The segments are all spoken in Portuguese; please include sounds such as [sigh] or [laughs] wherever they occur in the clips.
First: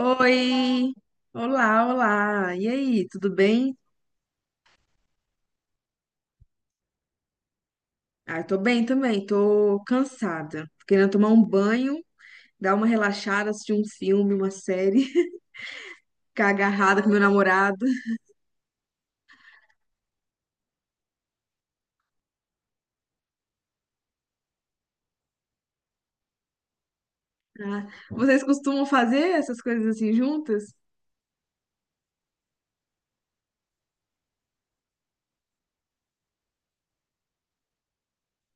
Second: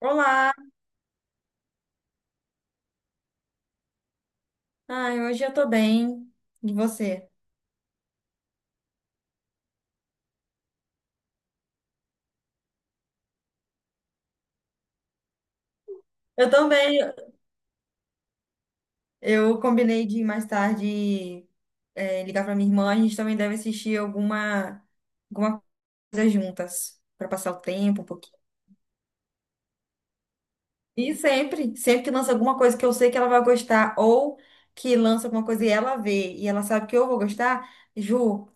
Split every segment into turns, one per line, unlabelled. Olá!
olá, olá. E aí, tudo bem?
Ai, hoje eu tô bem. E você?
Ah, tô bem também, tô cansada. Tô querendo tomar um banho, dar uma relaxada, assistir um filme, uma série, [laughs] ficar
Eu também.
agarrada com meu namorado.
Eu combinei de mais tarde ligar pra minha irmã. A gente também deve assistir alguma coisa juntas, pra passar o
Ah,
tempo um pouquinho.
vocês costumam fazer essas coisas assim juntas?
E sempre que lança alguma coisa que eu sei que ela vai gostar, ou que lança alguma coisa e ela vê, e ela sabe que eu vou gostar, Ju,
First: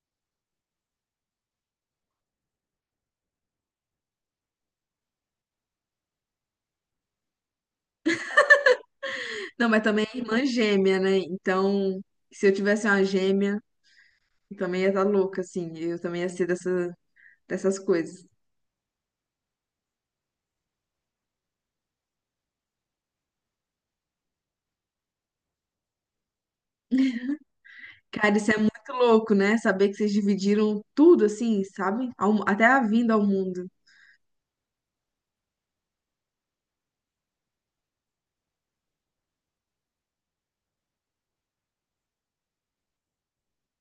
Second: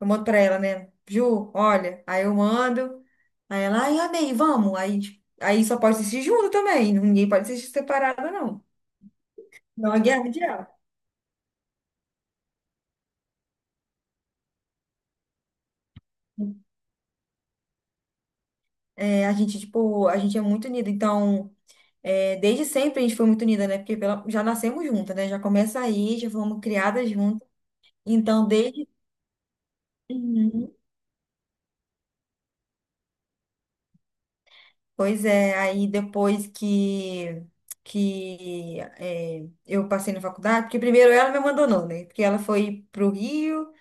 eu mando pra ela, né? Ju, olha. Aí eu mando. Aí ela, ai, amei, vamos. Aí, tipo, aí só pode assistir junto também. Ninguém pode assistir separado, não.
Não, mas
Não é
também é
guerra
irmã
mundial.
gêmea, né? Então, se eu tivesse uma gêmea, eu também ia estar louca, assim. Eu também ia ser dessas coisas.
É, a gente, tipo, a gente é muito unida. Então, desde sempre a gente foi muito unida, né? Porque já nascemos juntas, né? Já começa aí, já fomos criadas juntas.
Cara,
Então,
isso é
desde.
muito louco, né? Saber que vocês
Uhum.
dividiram tudo, assim, sabe? Até a vinda ao mundo.
Pois é, aí depois eu passei na faculdade, porque primeiro ela me abandonou, né? Porque ela foi pro Rio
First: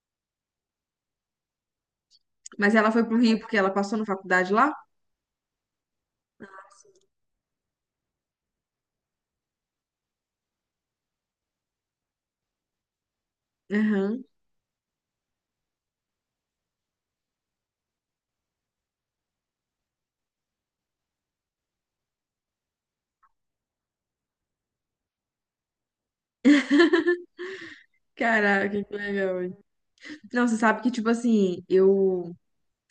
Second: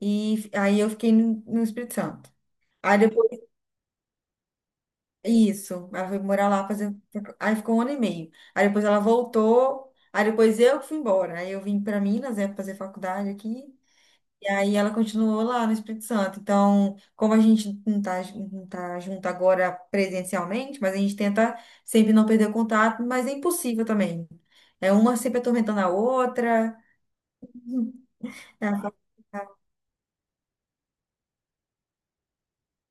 e aí eu fiquei no Espírito Santo.
Mas ela
Aí
foi pro
depois
Rio porque ela passou na faculdade lá?
isso, ela foi morar lá fazer. Aí ficou um ano e meio. Aí depois ela voltou. Aí depois eu que fui embora. Aí eu vim para Minas, né, fazer faculdade aqui.
Aham.
E aí ela continuou lá no Espírito Santo. Então, como a gente não tá junto agora presencialmente, mas a gente tenta sempre não perder o contato, mas é impossível também. É uma sempre atormentando a outra. É a
Caraca,
fa-
que legal, hein? Não, você sabe que, tipo assim, eu,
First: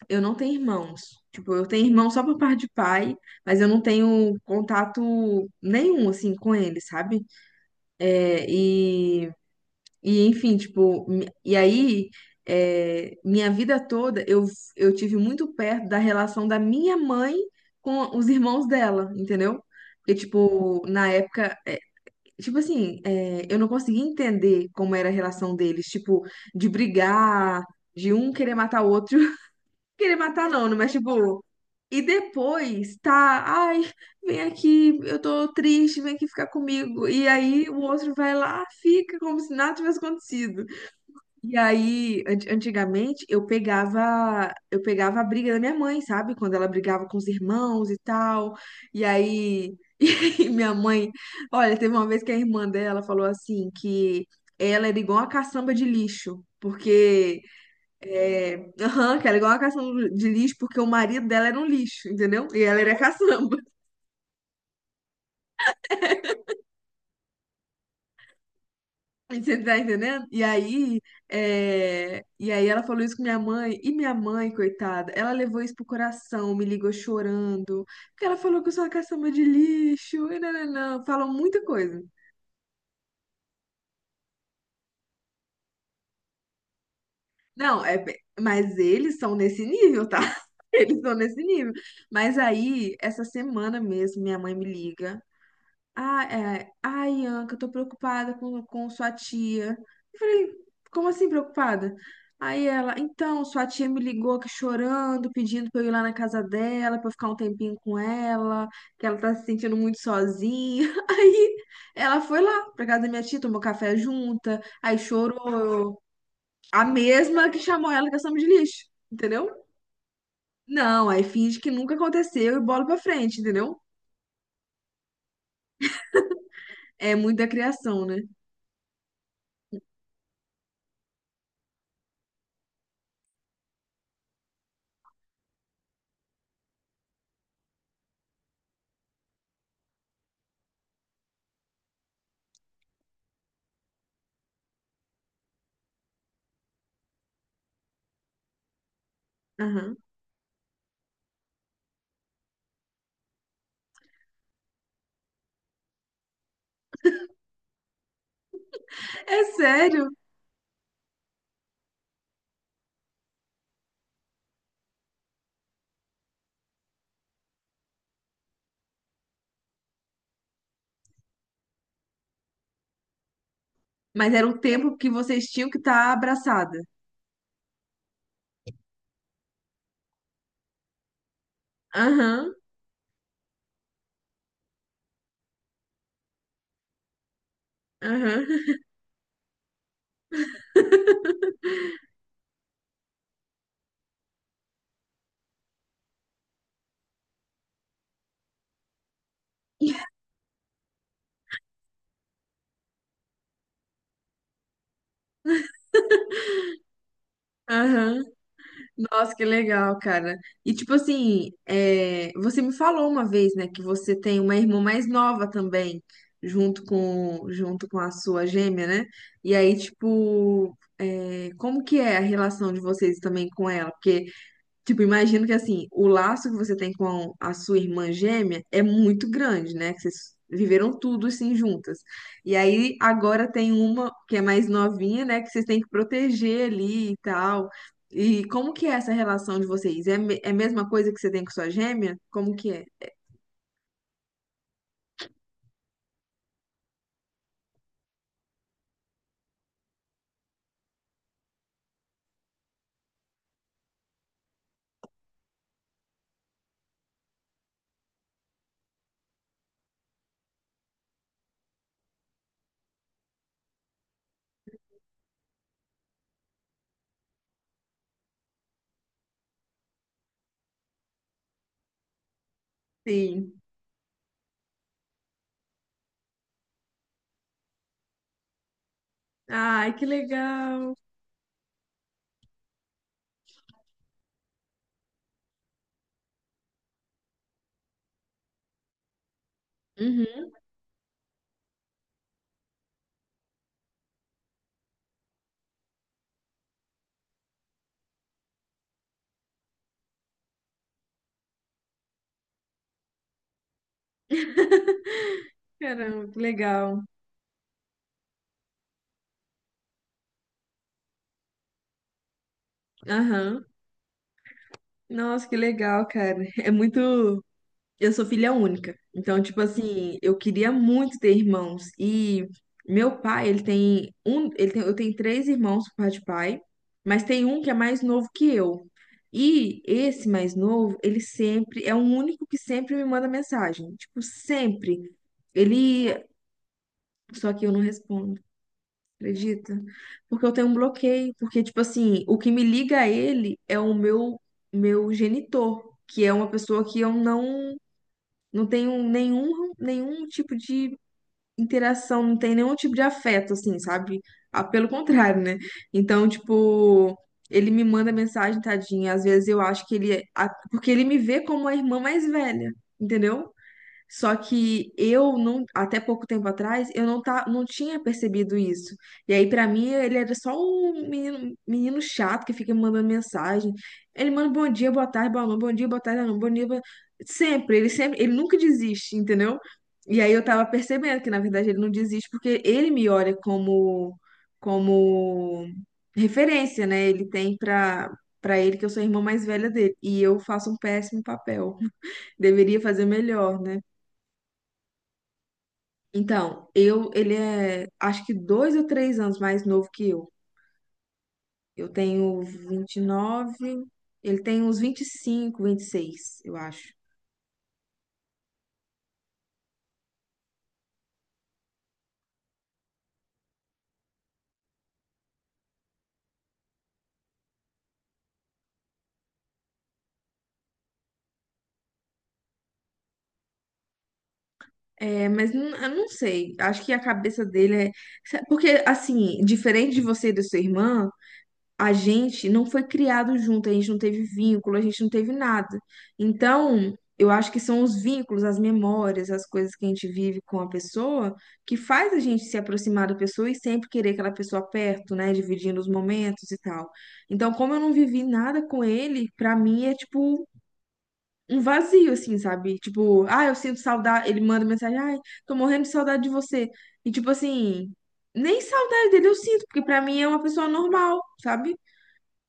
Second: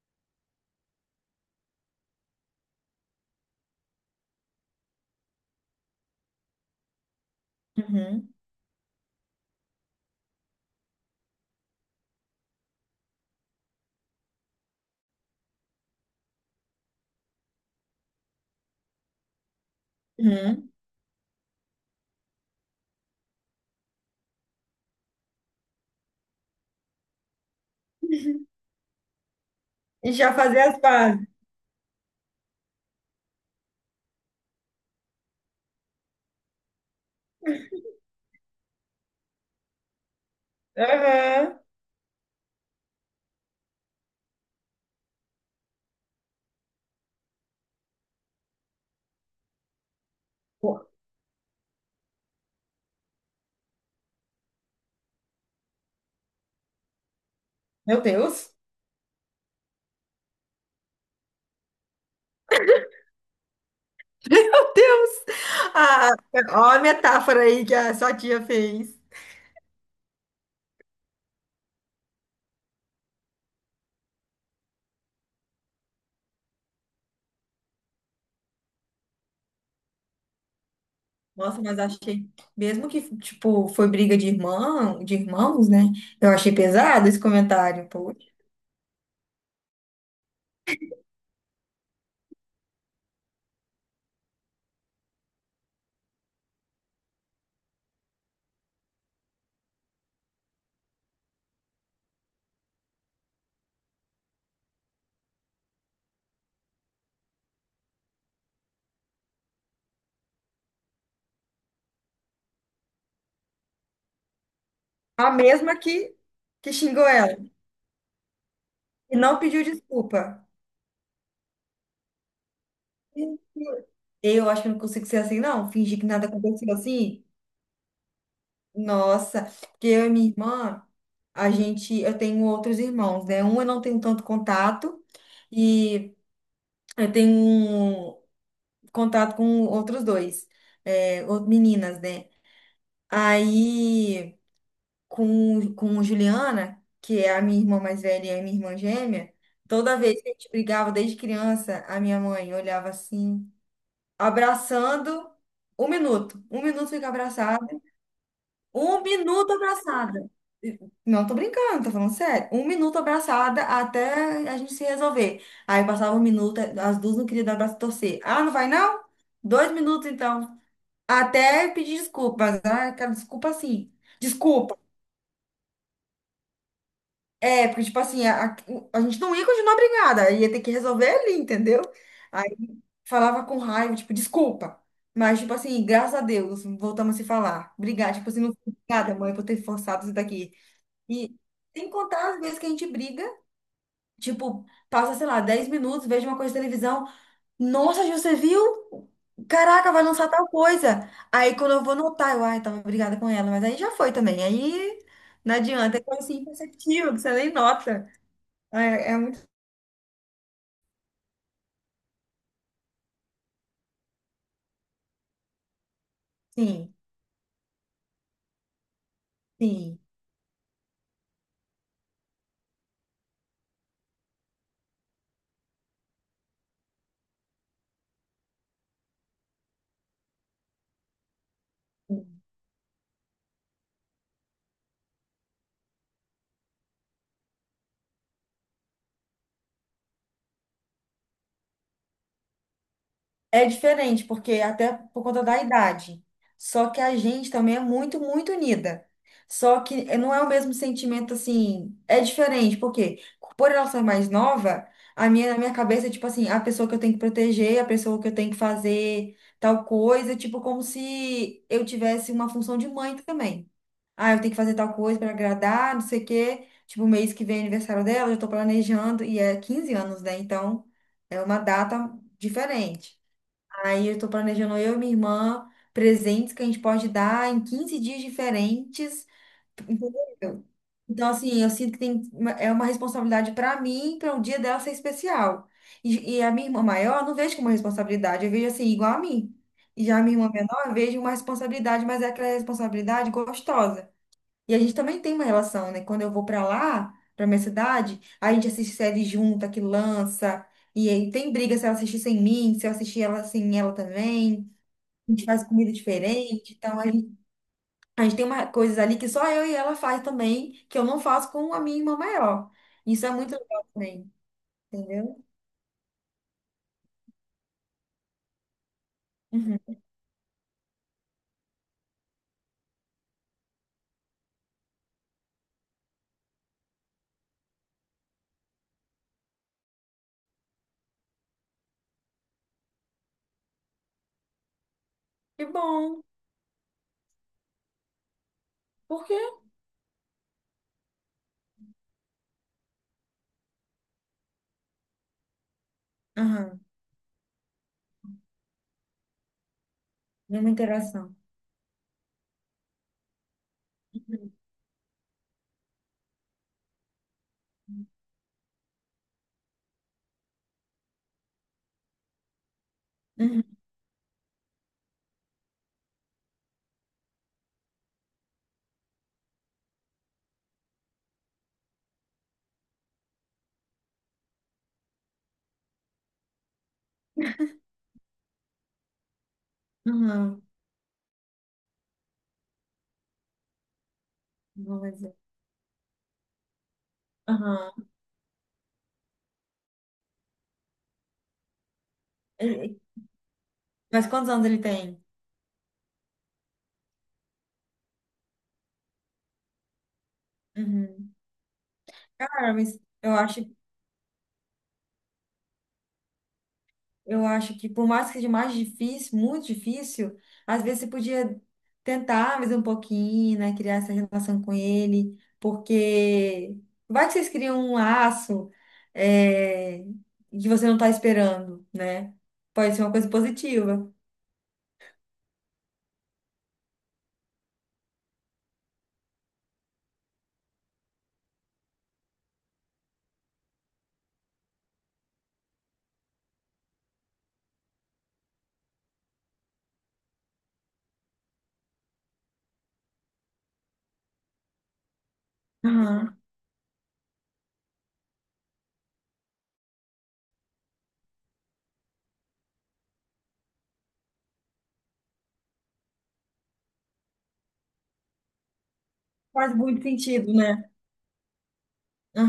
eu não tenho irmãos. Tipo, eu tenho irmão só por parte de pai, mas eu não tenho contato nenhum, assim, com ele, sabe?
Uhum,
É, e, Enfim, tipo, e aí, minha vida toda eu tive muito perto da relação da minha mãe com os irmãos dela, entendeu? Porque,
uhum.
tipo, tipo assim, eu não conseguia entender como era a relação deles, tipo, de brigar, de um querer
[laughs]
matar o outro. [laughs]
E
Querer
já
matar
fazer
não, né?
as
Mas
pazes.
tipo. E depois tá, ai, vem aqui, eu tô triste, vem aqui ficar comigo. E aí o outro vai lá, fica como se nada tivesse acontecido. E
Aham.
aí, antigamente, eu pegava a briga da minha mãe, sabe? Quando ela brigava com os irmãos e tal. E aí, [laughs] e aí minha
Pô,
mãe, olha, teve uma vez que a irmã dela falou assim que ela era igual a caçamba de lixo, porque
meu Deus.
[laughs] aham, que ela era igual a caçamba de lixo porque o marido dela era um lixo, entendeu? E ela era caçamba.
Meu Deus! Ah, ó a metáfora aí que a sua tia fez.
Você tá entendendo? E aí, e aí ela falou isso com minha mãe, e minha mãe, coitada, ela levou isso pro coração, me ligou chorando, porque ela falou que eu sou uma caçamba de lixo, e não falam
Nossa,
muita
mas
coisa.
achei, mesmo que, tipo, foi briga de irmão, de irmãos, né? Eu achei pesado esse
Não,
comentário, pô.
mas eles são nesse nível, tá? [laughs] Eles são nesse nível. Mas aí, essa semana mesmo, minha mãe me liga. Ah, é. Ai, Anca, eu tô preocupada com sua tia. Eu falei, como assim preocupada? Aí ela, então, sua tia me ligou aqui chorando, pedindo pra eu ir lá na casa dela, pra eu ficar um tempinho com ela, que ela tá se sentindo muito sozinha. [laughs] Aí ela foi lá pra casa da minha tia, tomou café junta, aí
A mesma que,
chorou.
que
A
xingou ela
mesma que chamou ela de ação de lixo,
e não
entendeu?
pediu desculpa.
Não, aí finge que nunca aconteceu e bola pra frente, entendeu?
Eu acho que eu não consigo ser assim, não. Fingir que nada aconteceu
É
assim.
muito da criação, né?
Nossa, porque eu e minha irmã, a gente, eu tenho outros irmãos, né? Um eu não tenho tanto contato e eu tenho um. Contato com outros dois, meninas, né? Aí, com Juliana, que é a minha irmã mais velha e a minha irmã gêmea, toda
Aham.
vez que a gente brigava desde criança, a minha mãe olhava assim, abraçando, um minuto fica abraçada, um
É
minuto
sério?
abraçada. Não tô brincando, tô falando sério. Um minuto abraçada até a gente se resolver. Aí passava um minuto, as duas não queriam dar abraço e torcer. Ah, não vai não? 2 minutos então. Até pedir desculpas, né? Aquela desculpa assim.
Mas era um
Desculpa.
tempo que vocês tinham que estar abraçada.
É, porque, tipo assim, a gente não ia continuar brigada, ia ter que resolver ali, entendeu?
Aham,
Aí falava com raiva, tipo, desculpa. Mas, tipo assim, graças a Deus, voltamos a se falar. Obrigada, tipo assim, não
aham.
fui obrigada, mãe, por ter forçado isso daqui. E sem contar as vezes que a gente briga, tipo, passa, sei lá, 10 minutos, vejo uma coisa de televisão. Nossa, Ju, você viu? Caraca, vai
[laughs]
lançar tal coisa. Aí quando eu vou notar, eu, ai, tava brigada com ela, mas aí já foi também. Aí não adianta, é coisa assim imperceptível, que você nem nota.
Aham.
É, é
Nossa, que
muito.
legal, cara. E tipo assim, você me falou uma vez, né, que você tem uma irmã mais nova também, junto
Sim,
com junto com a sua gêmea, né? E aí,
sim.
tipo, como que é a relação de vocês também com ela? Porque tipo, imagino que assim, o laço que você tem com a sua irmã gêmea é muito grande, né? Que vocês viveram tudo assim juntas. E aí agora tem uma que é mais novinha, né? Que vocês têm que proteger ali e tal. E como que é essa relação de vocês? É a mesma coisa que você tem com sua gêmea? Como que é?
É diferente, porque até por conta da idade. Só que a gente também é muito, muito unida. Só que não é o mesmo sentimento assim. É diferente, porque por ela ser mais nova, a minha, na minha cabeça é tipo assim, a pessoa que eu tenho que proteger, a pessoa que eu tenho que fazer tal coisa, tipo como se eu tivesse uma função de mãe também. Ah, eu tenho que fazer tal coisa para agradar, não sei o quê. Tipo, mês que vem é aniversário dela, eu já tô planejando, e é 15 anos, né? Então, é uma data diferente.
Sim.
Aí eu estou planejando eu e minha irmã presentes que a gente pode dar em 15 dias diferentes,
Ai, que
entendeu?
legal.
Então, assim, eu sinto que tem uma- é uma responsabilidade para mim, para um dia dela ser especial. E a minha irmã maior, eu não vejo como uma responsabilidade, eu vejo assim, igual a mim. E já a minha
Uhum.
irmã menor, eu vejo uma responsabilidade, mas é aquela responsabilidade gostosa. E a gente também tem uma relação, né? Quando eu vou para lá, para minha cidade, a gente assiste série junta, que lança. E aí tem briga se ela assistir sem mim, se eu assistir ela sem ela também. A gente faz comida
Caramba, que
diferente, então
legal.
a gente tem uma, coisas ali que só eu e ela faz também, que eu não faço com a minha irmã maior. Isso é muito
Aham.
legal também, entendeu?
Nossa, que legal, cara. É muito. Eu sou filha única. Então, tipo
Uhum.
assim, eu queria muito ter irmãos. E meu pai, ele tem um, ele tem, eu tenho três irmãos por parte de pai, mas tem um que é mais novo que eu. E esse mais novo, ele sempre é o único que sempre me manda mensagem, tipo, sempre.
Que
Ele,
bom.
só que eu não respondo,
Por quê?
acredita? Porque eu tenho um bloqueio, porque tipo assim, o que me liga a ele é o meu genitor, que é uma
Aham.
pessoa que eu não tenho nenhum tipo
Nenhuma
de
interação.
interação, não tem nenhum tipo de afeto, assim, sabe?
Uhum.
Ah, pelo contrário, né? Então, tipo, ele me manda mensagem, tadinha. Às vezes eu acho que porque ele me vê como a irmã mais velha, entendeu?
Uhum.
Só que eu não, até pouco tempo atrás, eu não, tá, não tinha percebido isso. E aí, pra mim, ele era só um menino, menino chato que fica me mandando mensagem. Ele manda bom dia, boa tarde, boa noite, bom dia, boa tarde, boa noite, bom dia, boa... sempre, ele nunca desiste, entendeu? E aí eu
Aham.
tava percebendo que, na verdade, ele não desiste porque ele me olha como,
Não, mas é-
como referência, né? Ele tem
Aham.
pra, pra ele que eu sou a irmã mais velha dele. E eu faço um péssimo papel. [laughs] Deveria
E-
fazer melhor, né?
Mas quantos anos ele tem?
Então, eu, acho que 2 ou 3 anos mais novo que eu.
Uhum.
Eu tenho
Cara,
vinte
mas
e
eu acho.
nove Ele tem uns 20, 25, 26, eu acho.
Eu acho que por mais que seja mais difícil, muito difícil, às vezes você podia tentar mais um pouquinho, né? Criar essa relação com ele, porque vai que vocês criam um laço, é que você não está esperando, né? Pode ser uma coisa positiva.
É, mas não, eu não sei, acho que a cabeça dele é. Porque, assim, diferente de você e da sua irmã, a gente não foi criado junto, a gente não teve vínculo, a gente não teve nada. Então, eu acho que são os vínculos, as memórias, as coisas que a gente vive com a pessoa que faz a gente se aproximar da pessoa e sempre querer aquela pessoa perto, né, dividindo os
Aham.
momentos e tal. Então, como eu não vivi nada com ele, pra mim é tipo um vazio assim, sabe? Tipo, ah, eu sinto saudade, ele manda mensagem, ai, tô morrendo de saudade de você. E tipo assim, nem saudade dele eu sinto,
Faz
porque pra
muito
mim é uma
sentido,
pessoa
né?
normal, sabe?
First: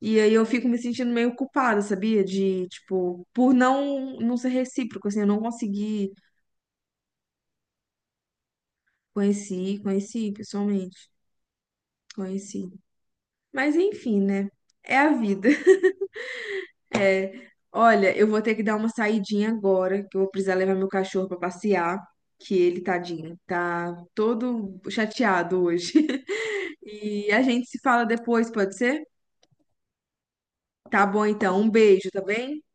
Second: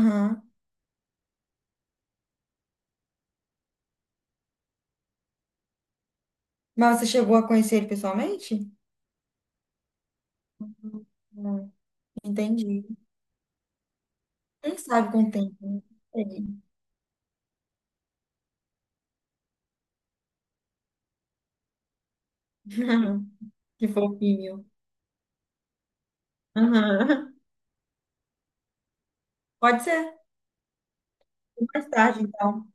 E aí eu fico me sentindo meio culpada, sabia? De, tipo, por não ser recíproco, assim, eu não consegui
Mas você chegou a conhecer ele pessoalmente?
conheci, conheci pessoalmente,
Não,
conheci.
entendi.
Mas enfim, né?
Quem
É a
sabe com o
vida.
tempo, né?
[laughs]
Sei.
Olha, eu vou ter que dar uma saidinha agora, que eu vou precisar levar meu cachorro pra passear, que ele, tadinho,
[laughs] Que
tá
fofinho.
todo chateado hoje. [laughs] E
Aham.
a gente se fala depois, pode ser?
Pode ser.
Tá bom então, um
Mais
beijo, tá
tarde,
bem?
então.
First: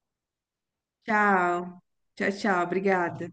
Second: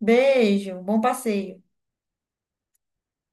Beijo, bom passeio.
Tchau. Tchau, tchau, obrigada.